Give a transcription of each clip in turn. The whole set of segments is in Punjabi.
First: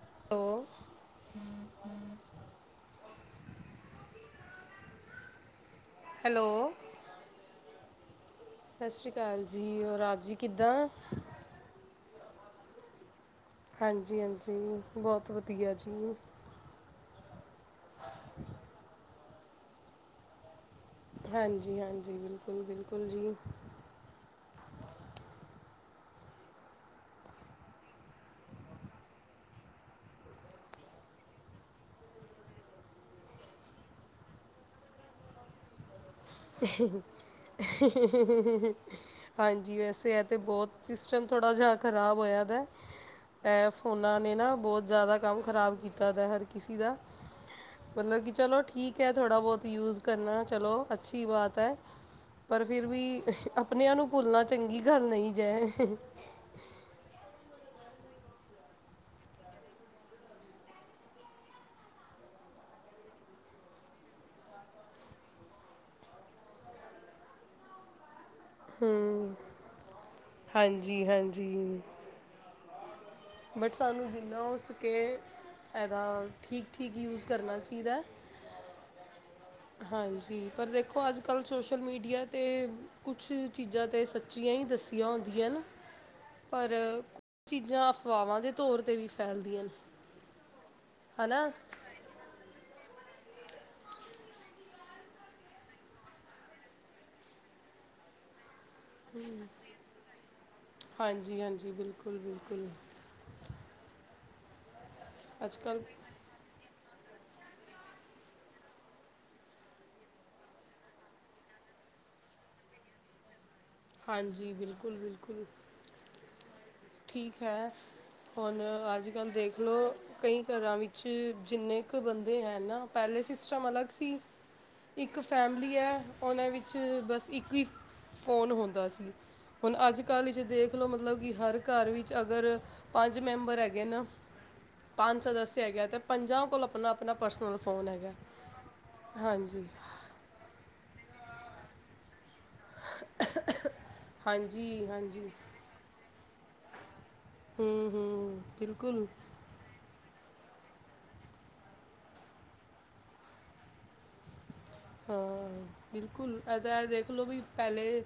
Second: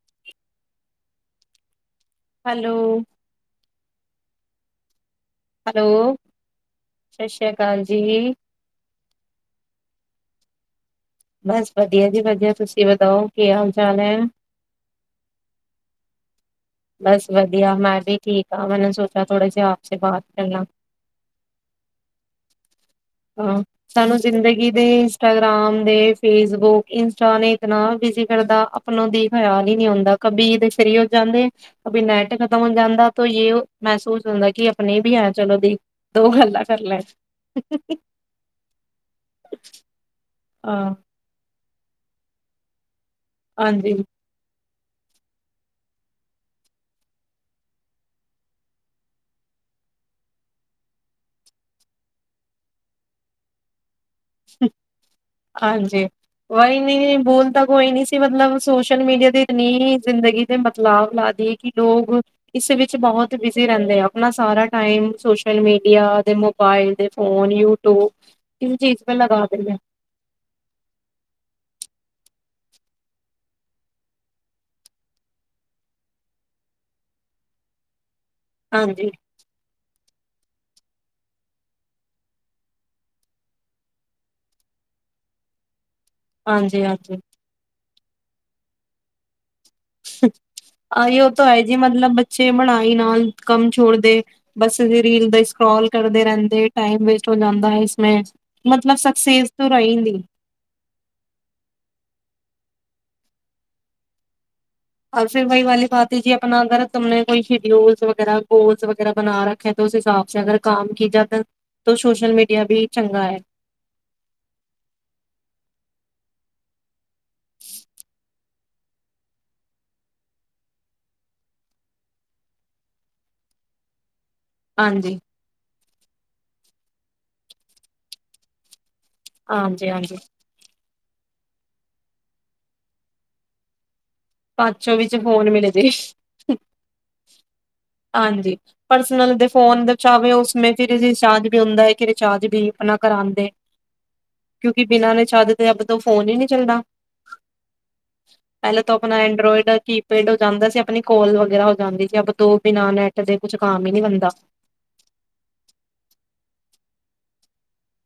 [unintelligible] ਹੈਲੋ। ਹੈਲੋ ਹੈਲੋ ਸਤਿ ਸ੍ਰੀ ਅਕਾਲ ਜੀ। ਸਤਿ ਸ੍ਰੀ ਅਕਾਲ ਜੀ। ਰ ਆਪ ਜੀ ਕਿੱਦਾਂ ਬਸ ਵਧੀਆ ਜੀ ਵਧੀਆ ਤੁਸੀਂ ਵਧਓ। ਹਾਂਜੀ, ਹਾਂਜੀ ਬਹੁਤ ਵਧੀਆ ਜੀ। ਬਸ ਵਧੀਆ ਮੈਂ ਵੀ ਠੀਕ ਹਾਂ। ਮੈਨੇ ਸੋਚਿਆ ਥੋੜੇ ਜਿਹੇ ਆਪ ਬਾਤ ਕਰਨਾ। ਹਾਂਜੀ, ਹਾਂਜੀ। ਬਿਲਕੁਲ, ਬਿਲਕੁਲ ਜੀ। ਹਾਂ। ਸਾਨੂੰ ਜ਼ਿੰਦਗੀ ਦੇ ਇੰਸਟਾਗ੍ਰਾਮ ਦੇ ਫੇਸਬੁੱਕ ਇੰਸਟਾ ਨੇ ਇਤਨਾ ਵਿਜ਼ ਕਰਦਾ ਆਪ ਖਿਆਲ ਹੀ ਨਹੀਂ ਹੁੰਦਾ ਕਭੀ ਦੇ ਸਰੀਰ ਜਾਂਦੇ ਅਭ ਨੈਟ ਖਤਮ ਹੋ ਜਾਂਦਾ ਇਹ ਮਹਿਸੂਸ ਹੁੰਦਾ ਕਿ ਆਪਣੇ ਵੀ ਹੈ ਚਲੋ ਦੇਖ ਗੱਲਦਾ ਕਰ ਲੈ। ਹਾਂਜੀ ਵੈਸੇ ਇਹ ਤੇ ਬਹੁਤ ਹਾਂ ਸਿਸਟਮ ਥੋੜਾ ਜਹਾ ਖ਼ਰਾਬ ਹੋਇਆ ਦਾ ਇਹ ਹਾਂਜੀ ਫੋਨਾਂ ਨੇ ਨਾ ਬਹੁਤ ਜ਼ਿਆਦਾ ਕੰਮ ਖ਼ਰਾਬ ਕੀਤਾ ਦਾ ਹਰ ਕਿਸਸੀ ਦਾ ਮਤਲਬ ਕਿ ਚਲੋ ਠੀਕ ਹੈ ਥੋੜਾ ਬਹੁਤ ਯੂਜ ਕਰਨਾ ਚਲੋ। ਅੱਛੀ ਬਾਤ ਹੈ ਪਰ ਫਿਰ ਵੀ ਆਪਣਿਆਂ ਨੂੰ ਸਕੁਲਣਾ ਚੰਗੀ ਗੱਲ ਨਹੀਂ ਜਏ ਤਾਂ ਕੋਈ ਨੀ ਸੀ ਮਤਲਬ ਸੋਸ਼ਲ ਮੀਡੀਆ ਤੇ ਇੰਨੀ ਜ਼ਿੰਦਗੀ ਦੇ ਬਦਲਾਵ ਲਾ ਦੀਏ ਕਿ ਲੋਕ ਇਸ ਵਿੱਚ ਬਹੁਤ ਬਿਜ਼ੀ ਰਹਿੰਦੇ ਆ ਆਪਣਾ ਸਾਰਾ ਟਾਈਮ ਸੋਸ਼ਲ ਮੀਡੀਆ, ਦੇ ਮੋਬਾਇਲ ਦੇ, ਫੋਨ ਯੂਟੂਬ ਚੀਜ਼ ਪੇ ਲਗਾ ਦਿੰਦੇ ਹੈ ਹਾਂਜੀ, ਹਾਂਜੀ। ਬਟ ਸਾਨੂੰ ਜਿੰਨਾ ਹੋ ਸਕੇ ਇਹਦਾ ਠੀਕ ਠੀਕ ਯੂਸ ਕਰਨਾ ਚਾਹੀਦਾ। ਹਾਂਜੀ। ਹਾਂਜੀ ਪਰ ਦੇਖੋ ਅੱਜ, ਕੱਲ੍ਹ ਸੋਸ਼ਲ ਮੀਡੀਆ 'ਤੇ ਕੁਛ ਚੀਜ਼ਾਂ ਤਾਂ ਸੱਚੀਆਂ ਹੀ ਦੱਸ ਹੁੰਦੀਆਂ ਹਨ ਪਰ ਹਾਂਜੀ-ਹਾਂਜੀ ਕੁਝ ਚੀਜ਼ਾਂ ਅਫਵਾਹਾਂ ਦੇ ਤੌਰ 'ਤੇ ਵੀ ਫੈਲਦੀਆਂ ਹਨ ਹ ਇਹ ਤਾਂ ਹੈ ਜੀ ਮਤਲਬ ਬੱਚੇ ਬਣਾ ਨਾਲ ਕੰਮ ਛੋੜਦੇ ਬਸ ਰੀਲ ਦਾ ਸਕੋਲ ਕਰਦੇ ਰਹਿੰਦੇ ਟਾਈਮ ਵੇਸਟ ਹੋ ਜਾਂਦਾ ਹੈ। ਮਤਲਬ ਸਕਸੇਸ ਹਾਂਜੀ, ਹਾਂਜੀ, ਬਿਲਕੁਲ, ਬਿਲਕੁਲ ਫੇਿਰ ਅੱਜ ਵਹੀ ਕੱਲ ਵਾਲੀ ਭਤੀ ਜੀ ਆਪਣਾ ਗਰਤ ਤ ਨੇ ਕੋਈ ਸ਼ਡਊਲਸ ਵਗੈਰਾ। ਗੋਲਸ ਵਗੈਰਾ ਬਣਾ ਰੱਖੇ ਤਾਂ ਉਸ ਹਿਸਾਬ ਅਗਰ ਕੰਮ ਕੀ ਜਾ ਸੋਸ਼ਲ ਮੀਡੀਆ ਵੀ ਚੰਗਾ ਹੈ। ਹਾਂਜੀ। ਬਿਲਕੁਲ, ਬਿਲਕੁਲ। ਠੀਕ ਹੈ। ਹੁਣ ਅੱਜ, ਕੱਲ ਦੇਖਲੋ ਕਈ ਘਰਾਂ ਵਿੱਚ ਜਿੰਨੇ ਕੁ ਬੰਦੇ ਹੈ ਨਾ ਪਹਿਲੇ ਸਿਸਟਮ ਅਲੱਗ ਸੀ। ਹਾਂਜੀ, ਇੱਕ ਫੈਮਲੀ ਹੈ। ਉਹਨਾਂ ਵਿੱਚ ਬਸ ਇੱਕ ਹੀ ਫੋਨ ਹੁੰਦਾ ਸੀ ਹੁਣ ਹਾਂਜੀ, ਅੱਜ, ਹਾਂਜੀ। ਕੱਲ੍ਹ ਹੀ ਦੇਖਲੋ ਮਤਲਬ ਕਿ ਹਰ ਘਰ ਵਿੱਚ ਅਗਰ ਪੰਜ ਮੈਂਬਰ ਹੈਗੇ ਨਾ। ਵਿੱਚ ਪੰਜ ਸਦਸਯ ਹੈਗਾ। ਤੇ ਪੰਜਾਂ ਕੋਲ ਆਪਣਾ ਆਪਣਾ ਪਰਸਨਲ ਫੋਨ ਹੈਗਾ। ਦੇ ਹਾਂਜੀ ਫੋਨ ਵਿੱਚ ਆਵੇ ਉਸ ਸਮੇਂ ਫਿਰ ਰਿਚਾਰਜ ਵੀ ਹੁੰਦਾ ਹੈ ਕਿ। ਚਾਰਜ ਵੀ ਆਪਣਾ ਕਰਾਉਦੇ ਕਿਉਂਕਿ ਹਾਂਜੀ ਬਿਨਾਂ ਨੇ ਹਾਂਜੀ ਚਾਰਜ ਦੇ ਅੱਬ ਤੋਂ ਫੋਨ ਹੀ ਨਹੀਂੀ ਚੱਲਦਾ। ਹਮ, ਹਮ ਬਿਲਕੁਲ ਆਪਣਾ ਐਂਡਰਾੋਇਡ ਕੀ ਪੇਡ ਹੋ ਜਾਂਦਾ ਸੀ ਆਪਣੀ ਕੋਲ ਵਗੈਰਾ। ਹੋ ਜਾਂਦੀ ਸੀ ਆਪ ਤੋਂ ਬਿਨਾਂ ਨੈੱਟ ਦੇ ਕੁਛ ਕੰਮ ਹੀ ਨਹੀਂੀ ਬੰਦਾ। ਹਾਂ। ਬਿਲਕੁਲ ਇਹ ਤਾਂ ਦੇਖਲੋ ਵੀ ਪਹਿਲੇ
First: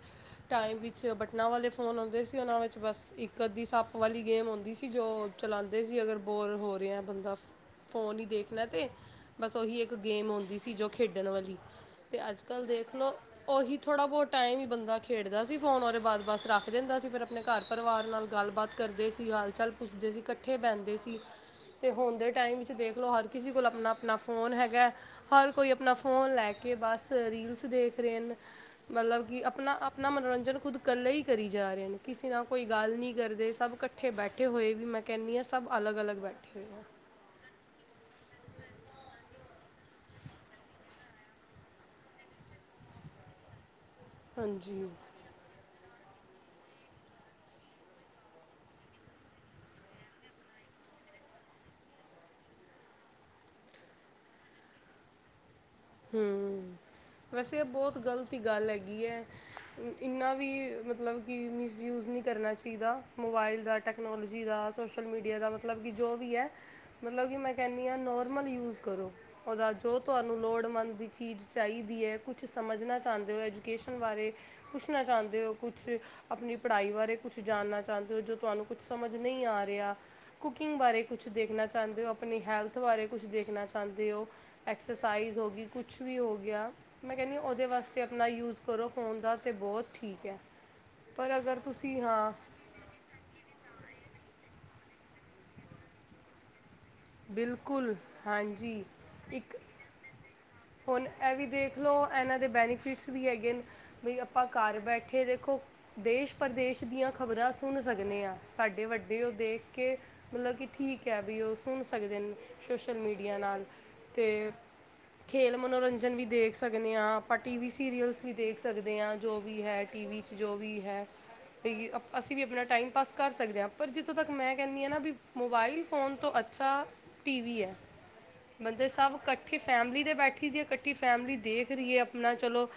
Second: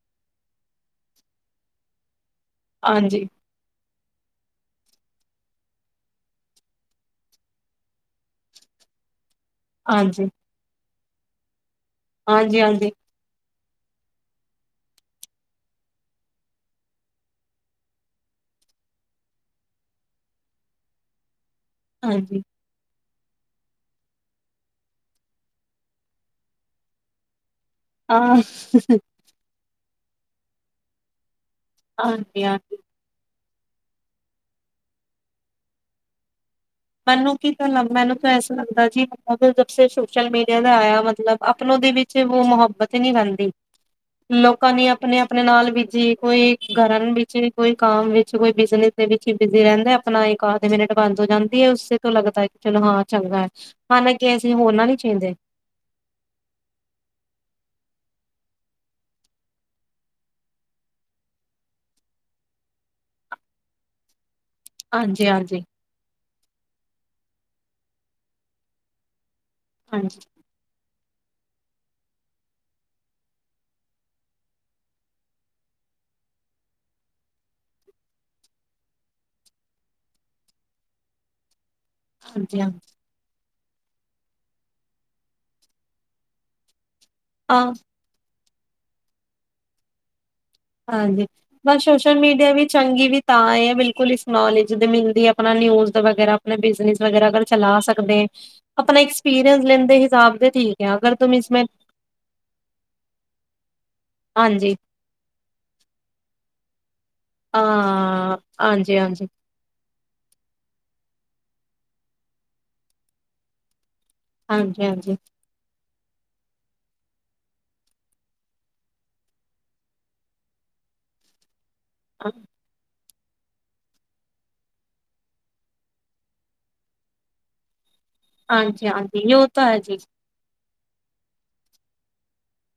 ਟਾਈਮ ਵਿੱਚ ਬਟਨਾਂ ਵਾਲੇ ਫੋਨ ਆਉਂਦੇ ਸੀ। ਉਹਨਾਂ ਵਿੱਚ ਬਸ ਹਾਂਜੀ, ਇੱਕ ਅੱਧੀ ਸੱਪ ਵਾਲੀ। ਗੇਮ ਆਉਂਦੀ ਸੀ ਜੋ ਚਲਾਉਂਦੇ ਸੀ ਅਗਰ ਬੋਰ ਹੋ ਰਿਹਾ ਬੰਦਾ। ਫੋਨ ਹੀ ਦੇਖਣਾ ਤੇ। ਬਸ ਉਹੀ ਇੱਕ ਹਾਂਜੀ, ਹਾਂਜੀ, ਗੇਮ ਆਉਂਦੀ ਸੀ ਜੋ ਖੇਡਣ ਵਾਲੀ ਅਤੇ ਅੱਜ ਕੱਲ੍ਹ ਹਾਂਜੀ, ਦੇਖ ਲਓ ਉਹੀ। ਥੋੜ੍ਹਾ ਬਹੁਤ ਟਾਈਮ ਹੀ ਬੰਦਾ ਖੇਡਦਾ ਸੀ ਫੋਨ ਬਾਰੇ ਬਸ ਬੱਸ ਰੱਖ ਦਿੰਦਾ ਸੀ ਫਿਰ ਆਪਣੇ ਘਰ ਪਰਿਵਾਰ ਨਾਲ ਗੱਲਬਾਤ ਕਰ। ਕਰਦੇ ਸੀ ਹਾਲ ਚਾਲ ਪੁੱਛਦੇ ਸੀ ਇਕੱਠੇ ਬਹਿੰਦੇ ਸੀ ਤੇ ਹੁਣ ਦੇ ਹਾਂਜੀ। ਟਾਈਮ ਵਿੱਚ ਦੇਖਲੋ ਹਰ। ਕਿਸੇ ਕੋਲ ਆਪਣਾ ਆਪਣਾ ਫੋਨ ਹੈਗਾ ਹਰ ਕੋਈ ਆਪਣਾ ਫੋਨ ਲੈ ਕੇ ਬਸ ਰੀਲ। ਦੇਖ ਰਹੇ ਹਾਂ। ਮਤਲਬ ਕਿ ਆਪਣਾ ਆਪਣਾ ਮਨੋਰੰਜਨ ਖੁਦ ਇਕੇ ਹੀ। ਕਰੀ ਜਾ ਰਹੇ ਨੇ ਕਿਸੇ ਨਾਲ ਕੋਈ ਹਾਂਜੀ-ਹਾਂਜੀ ਗੱਲ ਨਹੀਂੀ ਕਰਦੇ। ਸਭ ਇਕੱਠੇ ਬੈਠੇ ਹੋਏ ਵੀ ਮੈਂ ਕਹਿੰਦੀ ਹਾਂ ਸਭ ਅਲੱ ਅਲੱਗ ਬੈਠੇ ਹੋਏ ਹੋ ਮੈਨੂੰ ਕੀ ਤਾਂ ਮੈਨੂੰ ਤਾਂ ਐਸ ਲੱਗਦਾ ਜੀ ਮ ਜ ਸੋਸ਼ਲ ਮੀਡੀਆ ਦਾ ਆਇਆ ਮਤਲਬ ਆਪ। ਦੇ ਵਿੱਚ ਉਹ ਮੁਹੱਬਤ ਹੀ ਨਹੀਂੀ ਰਹਿੰਦੀ ਲੋਕਾਂ ਨੇ ਹਾਂਜੀ ਆਪਣੇ ਆਪਣੇ ਨਾਲ ਵੀ। ਜੀ ਕੋਈ ਘਰਾਂ ਵਿੱਚ ਕੋਈ ਕੰਮ ਵਿੱਚ ਕੋਈ ਬਿਜਨਸ ਦੇ ਵਿੱਚ ਬਿਜ਼ੀ ਰਹਿੰਦਾ ਆਪਣਾ ਮ। ਬੰਦ ਹੋ ਜਾਂਦੀ ਹੈ ਉਸੇ ਤੋਂ ਲੱਗਦਾ ਹੈ ਕਿ ਚਲੋ ਹਾਂ ਚੰਗਾ ਹੈ ਮੰਨਗੇ ਅਸੀਂ ਹੋਰ ਨਾ ਨਹੀਂੀ ਚਾਹੀਦੇ। ਹਮ ਵੈਸੇ ਇਹ ਬਹੁਤ ਗ਼ਲਤ ਗੱਲ ਹੈਗੀ ਹੈ। ਇੰਨਾ ਵੀ ਮਤਲਬ ਕਿ ਮਿਸਯੂਜ ਨਹੀਂ ਕਰਨਾ ਚਾਹੀਦਾ ਮੋਬਾਈਲ ਦਾ ਟੈਕਨੋਲਜਜੀ। ਜੀਹਦਾ ਸੋਸ਼ਲ ਮੀਡੀਆ ਦਾ ਹਾਂਜੀ-ਹਾਂਜੀ, ਮਤਲਬ ਕਿ ਜੋ ਵੀ ਹੈ। ਮਤਲਬ ਕਿ ਮੈਂ ਕਹਿੰਦੀ ਹ ਨੋਰਮਲ ਯੂਜ ਕਰੋ ਦਾ ਜੋ ਹਾਂਜੀ-ਹਾਂਜੀ, ਤੁਹਾਨੂੰ ਲੋੜ। ਦੀ ਚੀਜ਼ ਚਾਹੀਦੀ ਹੈ ਕੁਛ ਸਮਝਣਾ ਚਾਹੁੰਦੇ ਹੋ ਐਜੂਕੇਸ਼ਨ ਬਾਰੇ ਪੁੱਛਣਾ ਚਾਹੁੰਦੇ ਹੋ ਕੁਛ। ਆਪਣੀ ਪੜ੍ਹਾਈ ਬਾਰੇ ਕੁਛ ਜਾਣਨਾ ਚਾਹੁੰਦੇ ਹੋ ਜੋ ਤੁਹਾਨੂੰ ਕੁਛ ਸਮਝ ਨਹੀਂ ਆ ਰਿਹਾ। ਕੁਕਿੰਗ ਬਾਰੇ ਕੁੱਛ ਦੇਖਣਾ। ਚਾਹੁੰਦੇ ਹੋ ਆਪਣੀ ਹਾਂਜੀ ਹੈਲਥ ਬਾਰੇ ਕੁਛ ਦੇਖਣਾ ਚਾਹੁੰਦੇ ਹੋ ਐਕਸਰਸਾਈਜ਼ ਹੋ। ਕੁਛ ਵੀ ਹੋ ਗਿਆ ਮੈਂ ਕਹਿੰਦੀ ਉਹਦੇ ਹਾਂ। ਵਾਸਤੇ ਆਪਣਾ ਯੂਜ ਕਰੋ ਫ਼ੋਨ ਦਾ ਤਾਂ ਬਹੁਤ ਠੀਕ ਹੈ। ਹਾਂਜੀ ਪਰ ਅਗਰ ਬਸ ਤੁਸੀਂ ਸੋਸ਼ਲ ਹਾਂ ਮੀਡੀਆ ਵੀ ਚੰਗੀ ਵੀ ਤਾਂ ਬਿਲਕੁਲ ਇਸ ਨੌਲੇਜ। ਜਦ ਮਿਲਦੀ ਆਪਣਾ ਨਿਊਜ਼ ਦਾ ਵਗੈਰਾ ਆਪਣਾ ਬਿਜਨਸ। ਵਗਰਾ ਚਲਾ ਬਿਲਕੁਲ ਸਕਦੇ ਹਾਂਜੀ ਆਪਣਾ ਇੱਕ ਐਕਸਪੀਰੀੰਸ ਲੈਣ ਦੇ ਹਿਸਾਬ ਤੇ ਠੀਕ ਆ ਹੁਣ ਅਗਰ ਤ। ਇਹ ਵੀ ਦੇਖ ਲਓ ਇਹਨਾਂ ਦੇ ਬੈਨੀਫਿਟਸ ਵੀ ਹੈਗੇ ਨੇ ਬਈ ਆਪਾਂ ਹਾਂਜੀ ਘਰ ਬੈਠੇ ਦੇਖੋ। ਦੇਸ਼ ਪ੍ਰਦੇਸ਼ ਦੀਆਂ। ਖ਼ਬਰਾਂ ਸੁਣ ਸਕਦੇ ਹਾਂ ਸਾਡੇ ਹਾਂਜੀ ਵੱਡੇ ਹਾਂਜੀ ਉਹ ਦੇਖ ਕੇ ਮਤਲਬ ਕਿ ਠੀਕ ਹੈ ਵੀ ਉਹ ਸੁਣ। ਸਕਦੇ ਸੋਸ਼ਲ ਮੀਡੀਆ ਨਾਲ ਹਾਂਜੀ ਹਾਂਜੀ ਖੇ ਮਨੋਰੰਜ। ਭਜਨ ਵੀ ਦੇਖ ਸਕਦੇ ਹਾਂ ਆਪਾਂ ਟੀ ਵੀ ਸੀਰੀਅਲਸ ਵੀ ਦੇਖ ਸਕਦੇ ਹਾਂ ਜੋ ਵੀ ਹੈ ਟੀ ਵੀ 'ਚ ਜੋ ਵੀ ਹੈ। ਬਸ ਹਾਂ, ਅਸੀਂ ਵੀ ਆਪਣਾ ਟਾਈਮ ਪਾਸ ਕਰ ਸਕਦੇ ਹਾਂ ਪਰ ਜਿੱਥੋਂ ਤੱਕ ਮੈਂ ਕਹਿੰਦੀ ਹਾਂ ਨਾ ਵੀ ਮੋਬਾਇਲ ਫੋਨ ਤੋਂ। ਮਤਲਬ ਹਾਂਜੀ ਸਬ ਹਾਂਜੀ ਉਹ ਤਾਂ ਹੈ ਜੀ ਫੈਮਲੀ ਦੇ ਬੈਠੀ ਦੇਖ ਰਹੀਏ ਆਪਣਾ ਚਲੋ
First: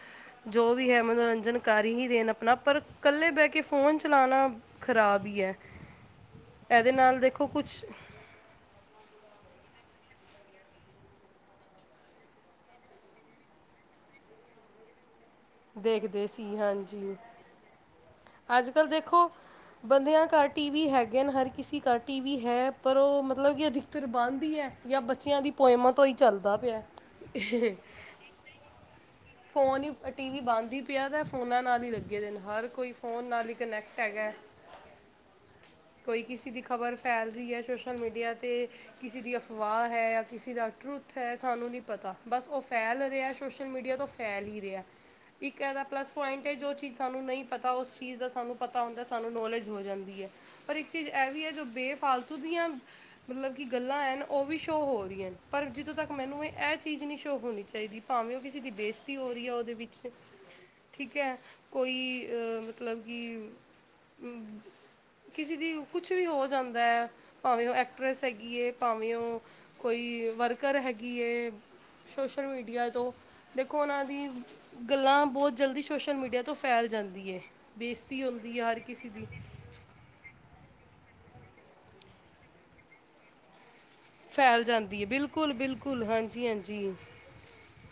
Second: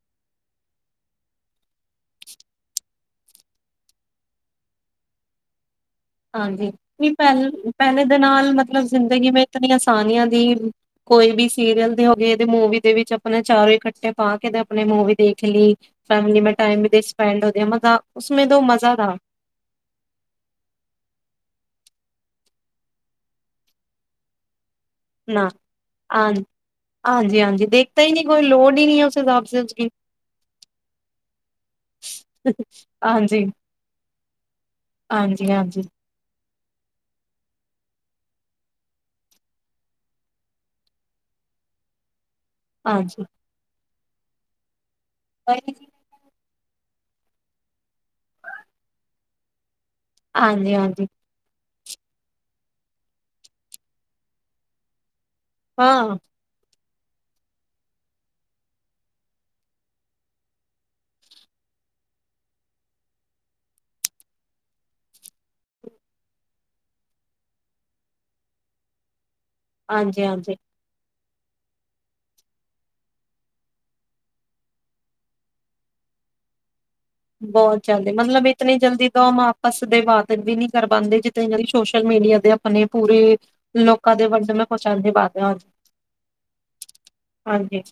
ਜੋ ਵੀ ਹੈ ਮਨੋਰੰਜਨ ਕਰ ਹੀ ਰਣ ਆਪਣਾ ਪਰ ਇਕੱਲੇ ਬਹਿ ਕੇ। ਫੋਨ ਚਲਾਉਣਾ ਖਰਾਬ ਹੀ ਹੈ। ਹਾਂਜੀ ਇਹਦੇ ਵੀ ਨਾਲ ਦੇਖੋ ਪਹਿਲ ਕੁਝ ਪਹਿਲੇ ਦੇ ਨਾਲ ਮਤਲਬ। ਜ਼ਿੰਦਗੀ ਮ ਇਤਨੀ ਆਸਾਨੀਆਂ ਦੀ ਕੋਈ ਵੀ ਸੀਰੀਅਲ ਦੇ ਹੋ ਗਏਦੇ ਮੂਵੀ ਦੇ ਵਿੱਚ ਆਪਣਾ ਚਾਰੋਂ ਹੀ। ਪਾ ਕੇ ਆਪਣੇ ਮਵੀ ਦੇਖ ਦੇਖਦੇ ਲਈੈਮ ਮੈਂ ਸੀ ਟ ਹਾਂਜੀ ਸਪੈਂਡ ਮ। ਅੱਜ ਕੱਲ ਦੇਖੋ ਬੰਦਿਆਂ ਘਰ ਟੀ ਵੀ ਹੈਗੇ। ਨ ਹਰ ਕਿਸੇ ਘ ਟੀ ਵੀ ਹੈ ਪਰ ਉਹ ਮਤਲਬ ਕਿ ਅਧਿਕਤਰ ਬਾਂਨਦੀ ਹੈ। ਜਾਂ ਬੱਚਿਆਂ ਦੀ ਪੋਇਮਾ ਤੋਂ ਹੀ ਚੱਲਦਾ ਪਿਆ। ਫੋਨ ਹੀ ਟੀ ਵੀ ਬੰਦ ਹੀ ਪਿਆ ਤੇ ਫੋਨਾ ਨਾਲ ਹੀ ਲ। ਲੱਗੇ ਦੇ ਨੇ ਹਰ ਕੋਈ। ਫੋਨ ਨਾਲ ਹੀ ਕਨੈਕਟ ਹੈਗਾ ਕੋਈ ਕਿਸੇ ਦੀ ਖ਼ਬਰ ਫੈਲ ਰਹੀ ਹੈ। ਸੋਸ਼ਲ ਮੀਡੀਆ 'ਤੇ ਕਿਸੇ ਦੀ ਅਫਵਾਹ ਹੈ ਜਾਂ ਕਿਸੇ ਦਾ ਟਰੁੱਥ ਹੈ ਸਾਨੂੰ ਨਹੀਂ ਪਤਾ। ਬਸ ਉਹ ਫੈਲ ਰਿਹਾ ਸੋਸ਼ਲ ਮੀਡੀਆ ਤੋਂ ਫੈਲ ਹੀ ਰਿਹਾ ਇੱਕ ਇਹਦਾ ਪਲੱਸ ਪੁਆਇੰਟ। ਕਿ ਜੋ ਚੀਜ਼ ਸਾਨੂੰ ਨਹੀਂ ਪਤਾ ਉਸ ਚੀਜ਼ ਦਾ ਸਾਨੂੰ ਪਤਾ ਹੁੰਦਾ ਸਾਨੂੰ ਨੌਲੇਜ ਹੋ ਜਾਂਦੀ। ਹੈ ਪਰ ਇੱਕ ਚੀਜ਼ ਇਹ ਵੀ ਹੈ ਜੋ ਬੇਫ। ਫਾਲਤੂ ਦੀਆਂ ਮਤਲਬ ਕਿ ਗੱਲਾਂ ਐ ਉਹ ਵੀ ਸ਼ੋਅ ਹੋ ਰਹੀਆਂ ਪਰ ਜਿੱਦੋਂ ਤੱਕ ਮੈਨੂੰ ਇਹ ਇਹ ਚੀਜ਼ ਨੀ ਸ਼ੋਅ ਹੋਣੀ ਚਾਹੀਦੀ ਭਾਵੇਂ ਉਹ ਕਿਸੇ ਦੀ ਬੇਇਸਤੀ ਹੋ ਰਹੀ ਹੈ ਉਹਦੇ ਵਿੱਚ ਠੀਕ ਹੈ ਕੋਈ ਮਤਲਬ ਕਿ ਕਿਸੇ ਦੀ ਕੁਛ ਵੀ ਹੋ ਜਾਂਦਾ ਹੈ ਭਾਵੇਂ ਉਹ ਐਕਟਰ੍ਰੈਸ ਹੈਗੀ ਹੈ ਭਾਵੇਂ ਉਹ ਕੋਈ ਵਰਕਰ ਹੈਗੀ ਹੈ। ਸੋਸ਼ਲ ਮੀਡੀਆ ਤੋਂ ਦੇਖੋ ਉਹਨਾਂ ਦੀ ਗੱਲਾਂ ਬਹੁਤ ਜਲਦੀ ਸੋਸ਼ਲ ਮੀਡੀਆ ਤੋਂ ਫੈਲ ਜਾਂਦੀ ਏ ਬਹੁਤ ਜਲਦੀ ਬੇਇੱਜ਼ਤੀ ਮਤਲਬ ਹੁੰਦੀ ਹੈ ਇਤਨੀ ਹਰ ਕਿਸੇ ਜਲਦੀ ਤਾਂ ਦੀ ਉਹ ਮਾਪਸ ਦੇ [unintelligible] ਵੀ ਨੀ ਕਰ ਪਾਉਂਦੇ। [unintelligible] ਸੋਸ਼ਲ ਮੀਡੀਆ ਦੇ ਆਪਣੇ ਪੂਰੇ ਲੋਕਾਂ ਦੇ ਵੰਡ ਫੈਲ ਜਾਂਦੀ ਹੈ ਬਿਲਕੁਲ ਬਿਲਕੁਲ ਹਾਂਜੀ ਹਾਂਜੀ। ਹਾਂਜੀ।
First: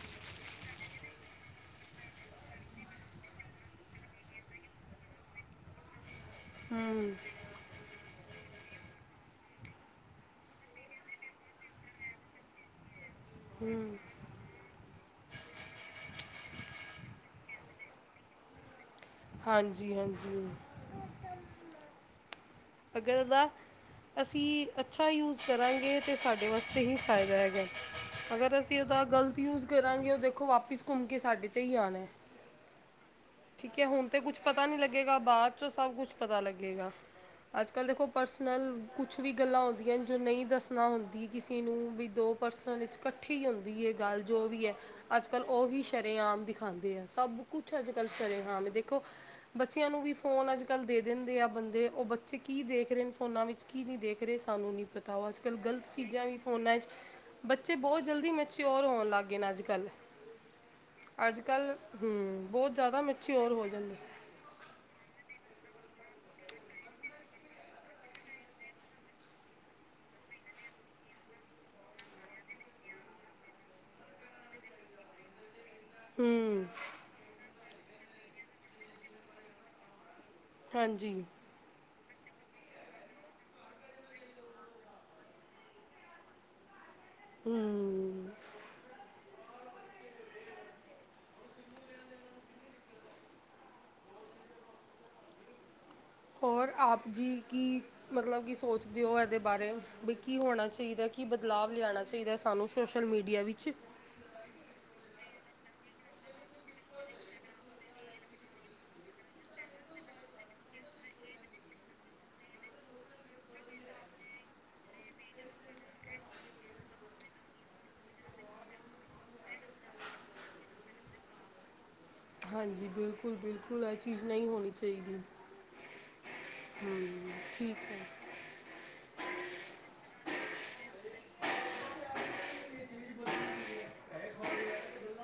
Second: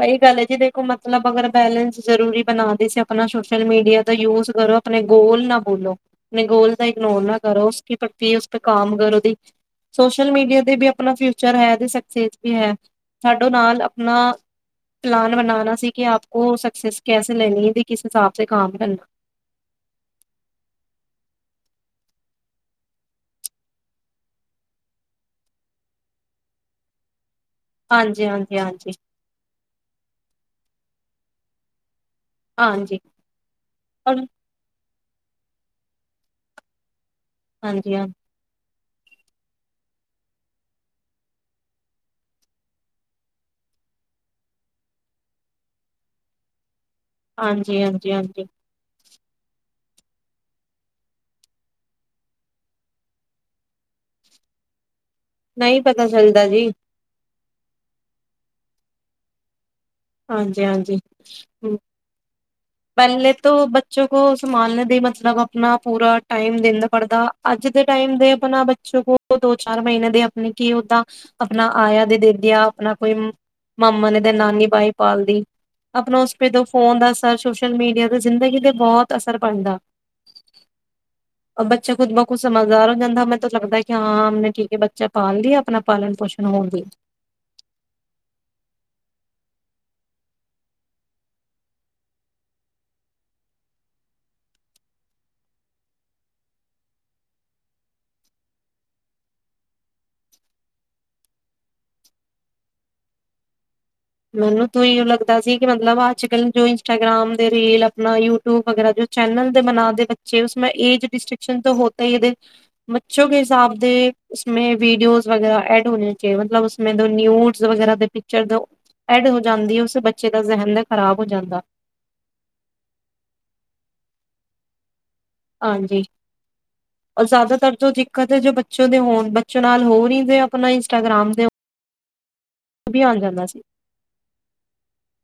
ਸਹੀ ਗੱਲ ਹੈ ਜੀ ਦੇਖੋ ਮਤਲਬ ਅਗਰ ਬੈਲੰਸ ਜਰੂਰੀ ਬਣਾ ਦੇ ਸੀ ਆਪਣਾ ਸੋਸ਼ਲ ਮੀਡੀਆ ਦਾ ਯੂਜ ਆਪਣੇ ਗੋਲ ਨਾ ਬੋਲੋ ਆਪਣੇ ਗੋਲ ਦਾ ਹੂੰ ਇਗਨੋਰ ਨਾ ਕਰੋ ਉਸ। [unintelligible] ਕਾਮ ਕਰੋ ਦੀ ਸੋਸ਼ਲ ਮੀਡੀਆ ਤੇ ਵੀ ਆਪਣਾ ਫਿਊਚਰ ਹੈ ਤੇ ਸਕਸੈਸ ਵੀ ਹੈ। ਸਾਡੋ ਨਾਲ ਆਪਣਾ ਪਲਾਨ ਬਣਾਨਾ ਸੀ ਕਿ ਆਪਕੋ ਸਕਕਸੈਸ ਕੈਸੇ ਲੈਣੀ ਤੇ ਕਿਸ ਹਿਸਾਬ ਕੰਮ ਕਰਨਾ। ਹਾਂਜੀ ਹਾਂਜੀ। ਅਗਰ ਇਹਦਾ ਅਸੀਂ ਅੱਛਾ ਯੂਜ ਕਰਾਂਗੇ ਤਾਂ ਸਾਡੇ ਵਾਸਤੇ ਹੀ ਫਾਇਦਾ ਹੈਗਾ ਹਾਂਜੀ, ਹਾਂਜੀ, ਅਗਰ ਅਸੀਂ ਹਾਂਜੀ, ਉਹਦਾ ਗ਼ਲਤ ਯੂਜ ਕਰਾਂਗੇ ਉਹ ਦੇਖੋ ਵਾਪਿਸ ਘੁੰਮ ਕੇ ਸਾਡੇ ਤੇ ਹੀ ਆਣਾ। ਹਾਂਜੀ। ਠੀਕ ਹੈ ਹੁਣ ਤੇ ਕੁੱਛ ਪਤਾ ਨੀ ਲੱਗੇਗਾ ਬਾਅਦ ਚੋਂ ਸਭ ਕੁੱਛ ਪਤਾ ਲੱਗੇਗਾ। ਅੱਜ ਕੱਲ ਹਾਂਜੀ, ਦੇਖੋ ਹਾਂ। ਪਰਸਨਲ ਕੁਛ ਵੀ ਗੱਲਾਂ ਹੁੰਦੀਆਂ ਨੇ ਜੋ ਨਹੀਂ ਦੱਸਣਾ ਹੁੰਦੀ ਕਿਸੇ ਨੂੰ ਵੀ ਦੋ ਪਰਸਨਾਂ ਵਿੱਚ ਇਕੱਠੀ ਹੁੰਦੀ ਹੈ। ਗੱਲ ਜੋ ਵੀ ਹੈ ਅੱਜ ਕੱਲ੍ਹ ਉਹ ਵੀ ਸ਼ਰੇਆਮ ਦਿਖਾਉਂਦੇ ਆ ਸਭ ਕੁੱਛ ਹਾਂਜੀ, ਅੱਜ ਕੱਲ ਹਾਂਜੀ, ਹਾਂਜੀ ਸ਼ਰੇਆਮ ਹੈ ਦੇਖੋ ਖੋ ਬੱਚਿਆਂ ਨੂੰ ਵੀ ਫੋਨ ਅੱਜ ਕੱਲ੍ਹ ਦੇ ਦਿੰਦੇ ਆ ਬੰਦੇ ਉਹ ਬੱਚੇ ਕੀ ਦੇਖ ਰਹੇ ਨੇ ਫੋਨਾਂ ਵਿੱਚ ਕੀ ਨਹੀਂ ਦੇਖ ਰਹੇ ਸਾਨੂੰ ਨਹੀਂ ਪਤਾ ਅੱਜ ਕੱਲ ਨਹੀਂ ਗਲਤ ਪਤਾ ਚੀਜ਼ਾਂ ਵੀ ਚੱਲਦਾ ਜੀ ਫੋਨਾਂ ਚ ਬੱਚੇ ਬਹੁਤ ਜਲਦੀ ਮਚਿਉਓਰ ਹੋਉਣ ਲੱਗ ਗਏ ਨੇ ਅੱਜ ਕੱਲ। ਹਾਂਜੀ ਹਾਂਜੀ ਹਮ। ਹੂੰ ਬਹੁਤ ਜ਼ਿਆਦਾ ਪਹਿਲੇ ਮੈਚਿਓਰ ਤੋਂ ਹੋ ਜਾਂਦੇ ਬੱਚੋ ਕੋ ਸੰਭਾਲ ਨੇ ਦੇਈ [unintelligible] ਆਪਣਾ ਪੂਰਾ ਟਾਈਮ ਦਿੰਦਾ ਪੜਦਾ ਅੱਜ ਦੇ ਟਾਈਮ ਦੇ ਆਪਣਾ ਬੱਚੋ ਕੋ ਦੋ ਚਾਰ ਮਹੀਨੇ ਦੇ ਆਪਣੀ ਕੀ ਓਦਾਂ ਆਪਣਾ ਆਇਆ ਦੇ ਦੇਖਦਿਆਂ ਆਪਣਾ ਕੋਈ ਮਾਮਾ ਨੇ ਤੇ ਨਾਨੀ ਬਾਈ ਪਾਲਦੀ ਆਪਣਾ ਉਸ ਪੇ ਹੂੰ ਤੋਂ ਫੋਨ ਦੱਸ ਸੋਸ਼ਲ ਮੀਡੀਆ ਤੇ ਜ਼ਿੰਦਗੀ ਤੇ ਬਹੁਤ ਅਸਰ ਪੈੰਦਾ। ਹਾਂਜੀ। ਬੱਚਾ ਖੁਦ ਮ ਖੁਦ ਸਮਝਦਾਰ ਹੋ ਜਾਂਦਾ ਮੈਨੂੰ ਲੱਦਾ ਕਿ ਹਾਂ ਹਾਂ ਨੇ ਠੀਕ ਹੈ ਬੱਚਾ ਪਾਲ ਲਈ ਆਪਣਾ ਪਾਲਣ ਪੋਸ਼ਣ ਹੋਣ ਲਈ। ਹੂ। ਹੋਰ ਆਪ ਜੀ ਕੀ ਮਤਲਬ ਕੀ ਸੋਚਦੇ ਹੋ ਇਹਦੇ ਬਾਰੇ ਵੀ ਕੀ ਹੋਣਾ ਚਾਹੀਦਾ? ਕੀ ਬਦਲਾਵ ਲਿਆਉਣਾ ਚਾਹੀਦਾ ਸਾਨੂੰ ਸੋਸ਼ਲ ਮੀਡੀਆ ਵਿੱਚ? ਮੈਨੂੰ ਤ ਇ ਲੱਗਦਾ ਸੀ ਕਿ ਮਤਲਬ ਅੱਜ ਕੱਲ ਜੋ ਇੰਸਟਾਗ੍ਰਾਮ ਦੇ ਰੀਲ ਆਪਣਾ ਯੂਟਿਊਬ ਵਗੈਰਾ ਜੋ ਚੈਨਲ ਦੇ ਬਨਾ ਦੇ ਬੱਚੇ ਉਸਮੇ ਏਜ ਡਿਸਟਸ਼ਨ ਤਾਂ ਹੋਤਾ ਹੀ ਇਹਦੇ ਬੱਚੋ ਹਿਸਾਬ ਦੇ ਉਸੇ ਵੀਡੀਓ ਵਗੈਰਾ ਐਡ ਹੋਣੇ ਚਾਹੀੲ ਮਤਲਬ ਉਸੇ ਨਿਊਜ਼ ਵਗੈਰਾ ਦੇ ਪਿਕਚਰ ਵੀਡੀਓ ਐਡ ਹੋ ਜਾਂਦੀ ਹੈ ਉਸ ਬੱਚੇ ਦਾ ਜ਼ਹਨ ਖ਼ਰਾਬ ਹੋ ਜਾਂਦਾ। ਹਾਂਜੀ ਬਿਲਕੁਲ ਬਿਲਕੁਲ ਇਹ ਚੀਜ਼ ਨਹੀਂ ਹੋਣੀ ਚਾਹੀਦੀ। ਹਾਂਜੀ ਅੋਰ ਹੂੰ ਠੀਕ ਜ਼ਿਆਦਾਤਰ ਜੋ ਦਿੱਕਤ ਹੈ ਜੋ ਬੱਚੇ ਦੇ ਹੋਣ ਚੁਨਾਲ ਹੋਰ ਹੀ ਦੇ ਆਪਣਾ ਇੰਸਟਾਗਰਾਮ ਦੇ ਅਭਿਆਨ ਜਾਂਦਾ ਸੀ।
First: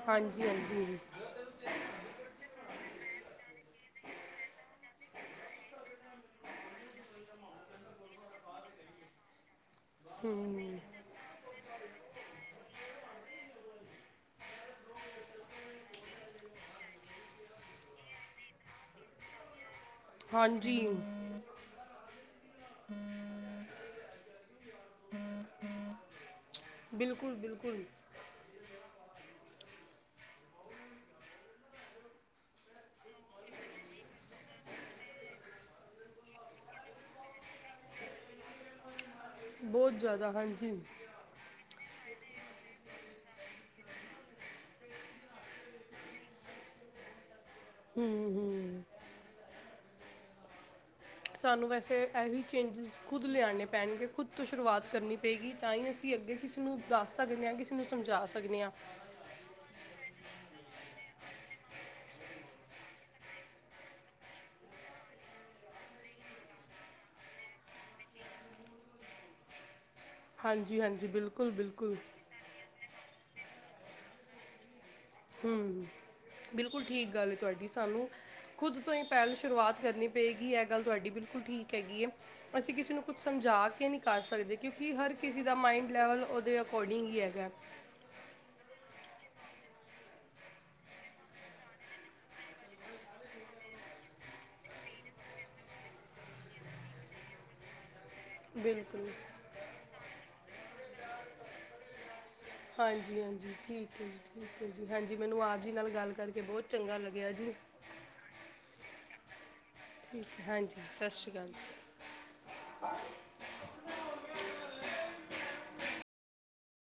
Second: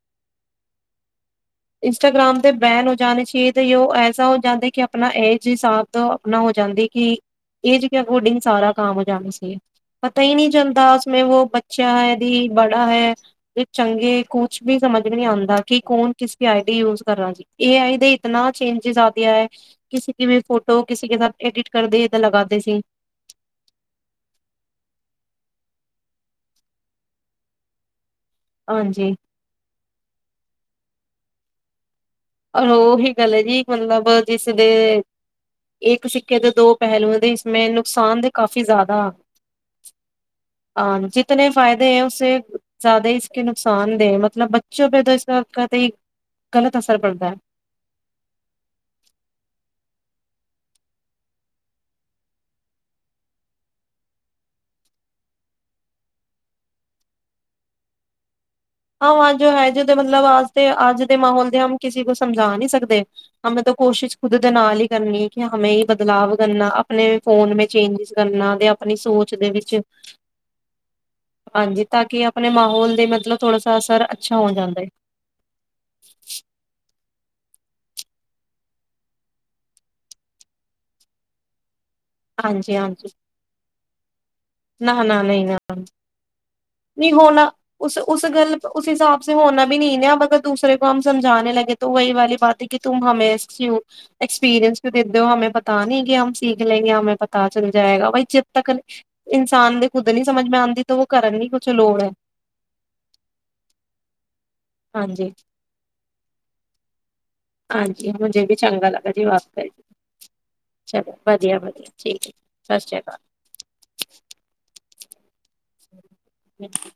ਹਾਂਜੀ ਹਾਂਜੀ। ਇੰਸਟਾਗਰਾਮ ਤੇ ਬੈਨ ਹੋ ਜਾਣੇ ਚ ਤੇ ਉਹ ਐਸਾ ਹੋ ਜਾਂਦਾ ਕਿ ਆਪਣਾ ਏਜ ਹਿਸਾਬ ਦਾ ਆਪਣਾ ਜਾਂਦੇ ਕਿ ਏਜ ਕੇ ਅਕੋਰਡਿੰਗ ਸਾਰਾ ਕਾਮ ਹੋ ਜਾਂਦਾ ਸੀ ਪਤਾ ਹੀ ਨਹੀਂ ਚਲਦਾ ਉਸਮੇ ਵੋ ਬੱਚਾ ਹੈ ਜੀ ਬੜਾ ਹੈ ਚੰਗੇ ਕੁਛ ਵੀ ਸਮਝ ਨ ਆਉਂਦਾ ਕਿ ਕੌਣ ਆਈਡੀ ਯੂਜ ਕਰ ਜੀ ਏ ਆਈ ਦੇ ਇਤਨਾ ਚੇਂਜ ਆ ਹੈ। ਕਿਸੇ ਕੀ ਵੀ ਹਾਂਜੀ ਫੋਟੋ ਕਿਸੇ ਕੇ ਸਾ ਐਡਿਟ ਕਰਦੇ ਸੀ ਤਾਂ ਲਗਾਦੇ ਸੀ। ਬਿਲਕੁਲ ਬਿਲਕੁਲ। ਹਾਂਜੀ। ਰ ਉਹੀ ਗੱਲ ਹੈ ਜੀ ਮਤਲਬ ਜਿਸਦੇ ਇੱਕ ਸਿੱਕੇ ਦੇ ਦੋ ਪਹਿਲੂਆਂ ਦੇ ਇਸਂ ਨੁਕਸਾਨ ਦੇ ਕਾਫੀ ਜ਼ਿਆਦਾ ਹਨ। ਬਹੁਤ ਜ਼ਿਆਦਾ ਹਾਂਜੀ। ਫਾਇਦੇ ਉਸੇ ਜ਼ਿਆਦਾ ਹੀ ਇਸ ਨੁਕਸਾਨ ਦੇ ਮਤਲਬ ਬੱਚੋ ਪੇ ਇਸ ਕ ਗ਼ਲਤ ਅਸਰ ਪੜਦਾ ਹੈ। ਹੂ ਹੂ। ਸਾਨੂੰ ਵੈਸੇ ਇਹ ਚੇਂਜਿਸ ਖੁਦ ਲਿਆਉਣੇ ਪੈਣਗੇ ਖੁਦ ਤੋਂ ਸ਼ੁਰੂਆਤ ਕਰਨੀ ਪਏਗੀ ਤਾਂ ਹੀ ਅਸੀਂ-' ਅੱਗੇ ਕਿਸੇ ਨੂੰ ਦੱਸ ਸਕਦੇ ਹਾਂ ਕਿਸੇ ਨੂੰ ਸਮਝਾ ਸਕਦੇ ਹਾਂ। ਆਹ ਅੱਜ ਹੈ ਜ ਮਤਲਬ ਅੱਜ ਤੇ ਅੱਜ ਦੇ ਮਾਹੌਲ ਦੇ ਹੂ ਹੂ ਕਿਸੇ ਕੋ ਸਮਝਾ ਨਹੀਂ ਸਕਦੇ। ਕੋਸ਼ਿਸ਼ ਖੁਦ ਦੇ ਨਾਲ ਹੀ ਕਰਨੀ ਕਿ ਹਮੇ ਬਦਲਾਵ ਕਰਨਾ ਆਪਣੇ ਫੋਨ ਮ ਚੇਂਜਿਸ ਕਰਨਾ ਆਪਣੀ ਸੋਚ ਦੇ ਵਿੱਚ ਹਾਂਜੀ ਹਾਂਜੀ ਬਿਲਕੁਲ ਹਾਂਜੀ ਬਿਲਕੁਲ ਤਾਂ ਕਿ ਆਪਣੇ ਮਾਹੌਲ ਦੇ ਮ ਥੋੜਾ ਸ ਅ ਸਰਰ ਅੱਛਾ ਹੋ ਜਾਂਦਾ ਏ। ਹੂ ਹੂ ਬਿਲਕੁਲ ਠੀਕ। ਗੱਲ ਤੁਹਾਡੀ ਸਾਨੂੰ ਖੁਦ ਤੋਂ ਹੀ ਪਹਿਲ ਸ਼ੁਰੂਆਤ ਕਰਨੀ ਪਏਗੀ ਇਹ ਗੱਲ ਤੁਹਾਡੀ ਬਿਲਕੁਲ ਠੀਕ। ਹੈਗੀ ਹੈ ਅਸੀਂ ਹਾਂਜੀ ਕਿਸੇ ਨੂੰ ਹਾਂਜੀ ਕੁਛ ਸਮਝਾ ਕੇ ਨਹੀਂ ਕਰ ਸਕਦੇ ਕਿਉਂਕਿ ਨਾ ਹਰ ਨਾ ਕਿਸੇ ਦਾ ਮਾਇੰਡ ਲੈਵਲ ਉਹਦੇ ਅਕੋਰਡਿੰਗ ਨਹੀਂ ਹੀ ਹੈਗਾ ਹੋਣਾ ਉਸ ਉਸ ਗੱਲ ਉਸ ਹਿਸਾਬ ਹੋਣਾ ਵੀ ਨਹੀਂ ਅਗਰ ਦੂਸਰੇ ਕੋ ਹੂ ਸਮਝਾਣੇ ਲਗੇ ਤਾਂ ਵਹੀ ਵਾਲੀ ਬਾਤ ਹੈ ਕਿ ਤੁਮ ਹੂ ਐਕਸਪੀਰੀਅੰਸ ਵੀ ਦਿੰਦੇ ਹੋ ਹਂ ਪਤਾ ਨੀ ਕਿਮ ਸਿੱਖ ਲੈਂ। ਪਤਾ ਚੱਲ ਜਾਏਗਾ ਬਾਈ ਜਿੱ ਤੱਕ ਬਿਲਕੁਲ ਇਨਸਾਨ ਦੇ ਖੁੱਦ ਨੀ ਸਮਝ ਮੈਂ ਆਉਂਦੀ ਤਾਂ ਉਹ ਕਰਨ ਦੀ ਕੁਛ ਲੋੜ ਹੈ। ਹਾਂਜੀ ਹਾਂਜੀ ਠੀਕ ਹੈ ਜੀ। ਠੀਕ ਹੈ ਜੀ ਹਾਂਜੀ ਮੈਨੂੰ ਆਪ ਜੀ ਨਾਲ ਗੱਲ ਕਰਕੇ ਬਹੁਤ ਚੰਗਾ ਲੱਗਿਆ ਜੀ। ਹਾਂਜੀ ਮੁਝੇ ਵੀ ਚੰਗਾ ਠੀਕ ਹੈ ਹਾਂਜੀ ਸਤਿ ਚਲੋ ਸ਼੍ਰੀ ਅਕਾਲ ਵਧੀਆ ਜੀ ਵਧੀਆ ਠੀਕ ਸਤਿ ਸ਼੍ਰੀ ਅਕਾਲ। [inaudible]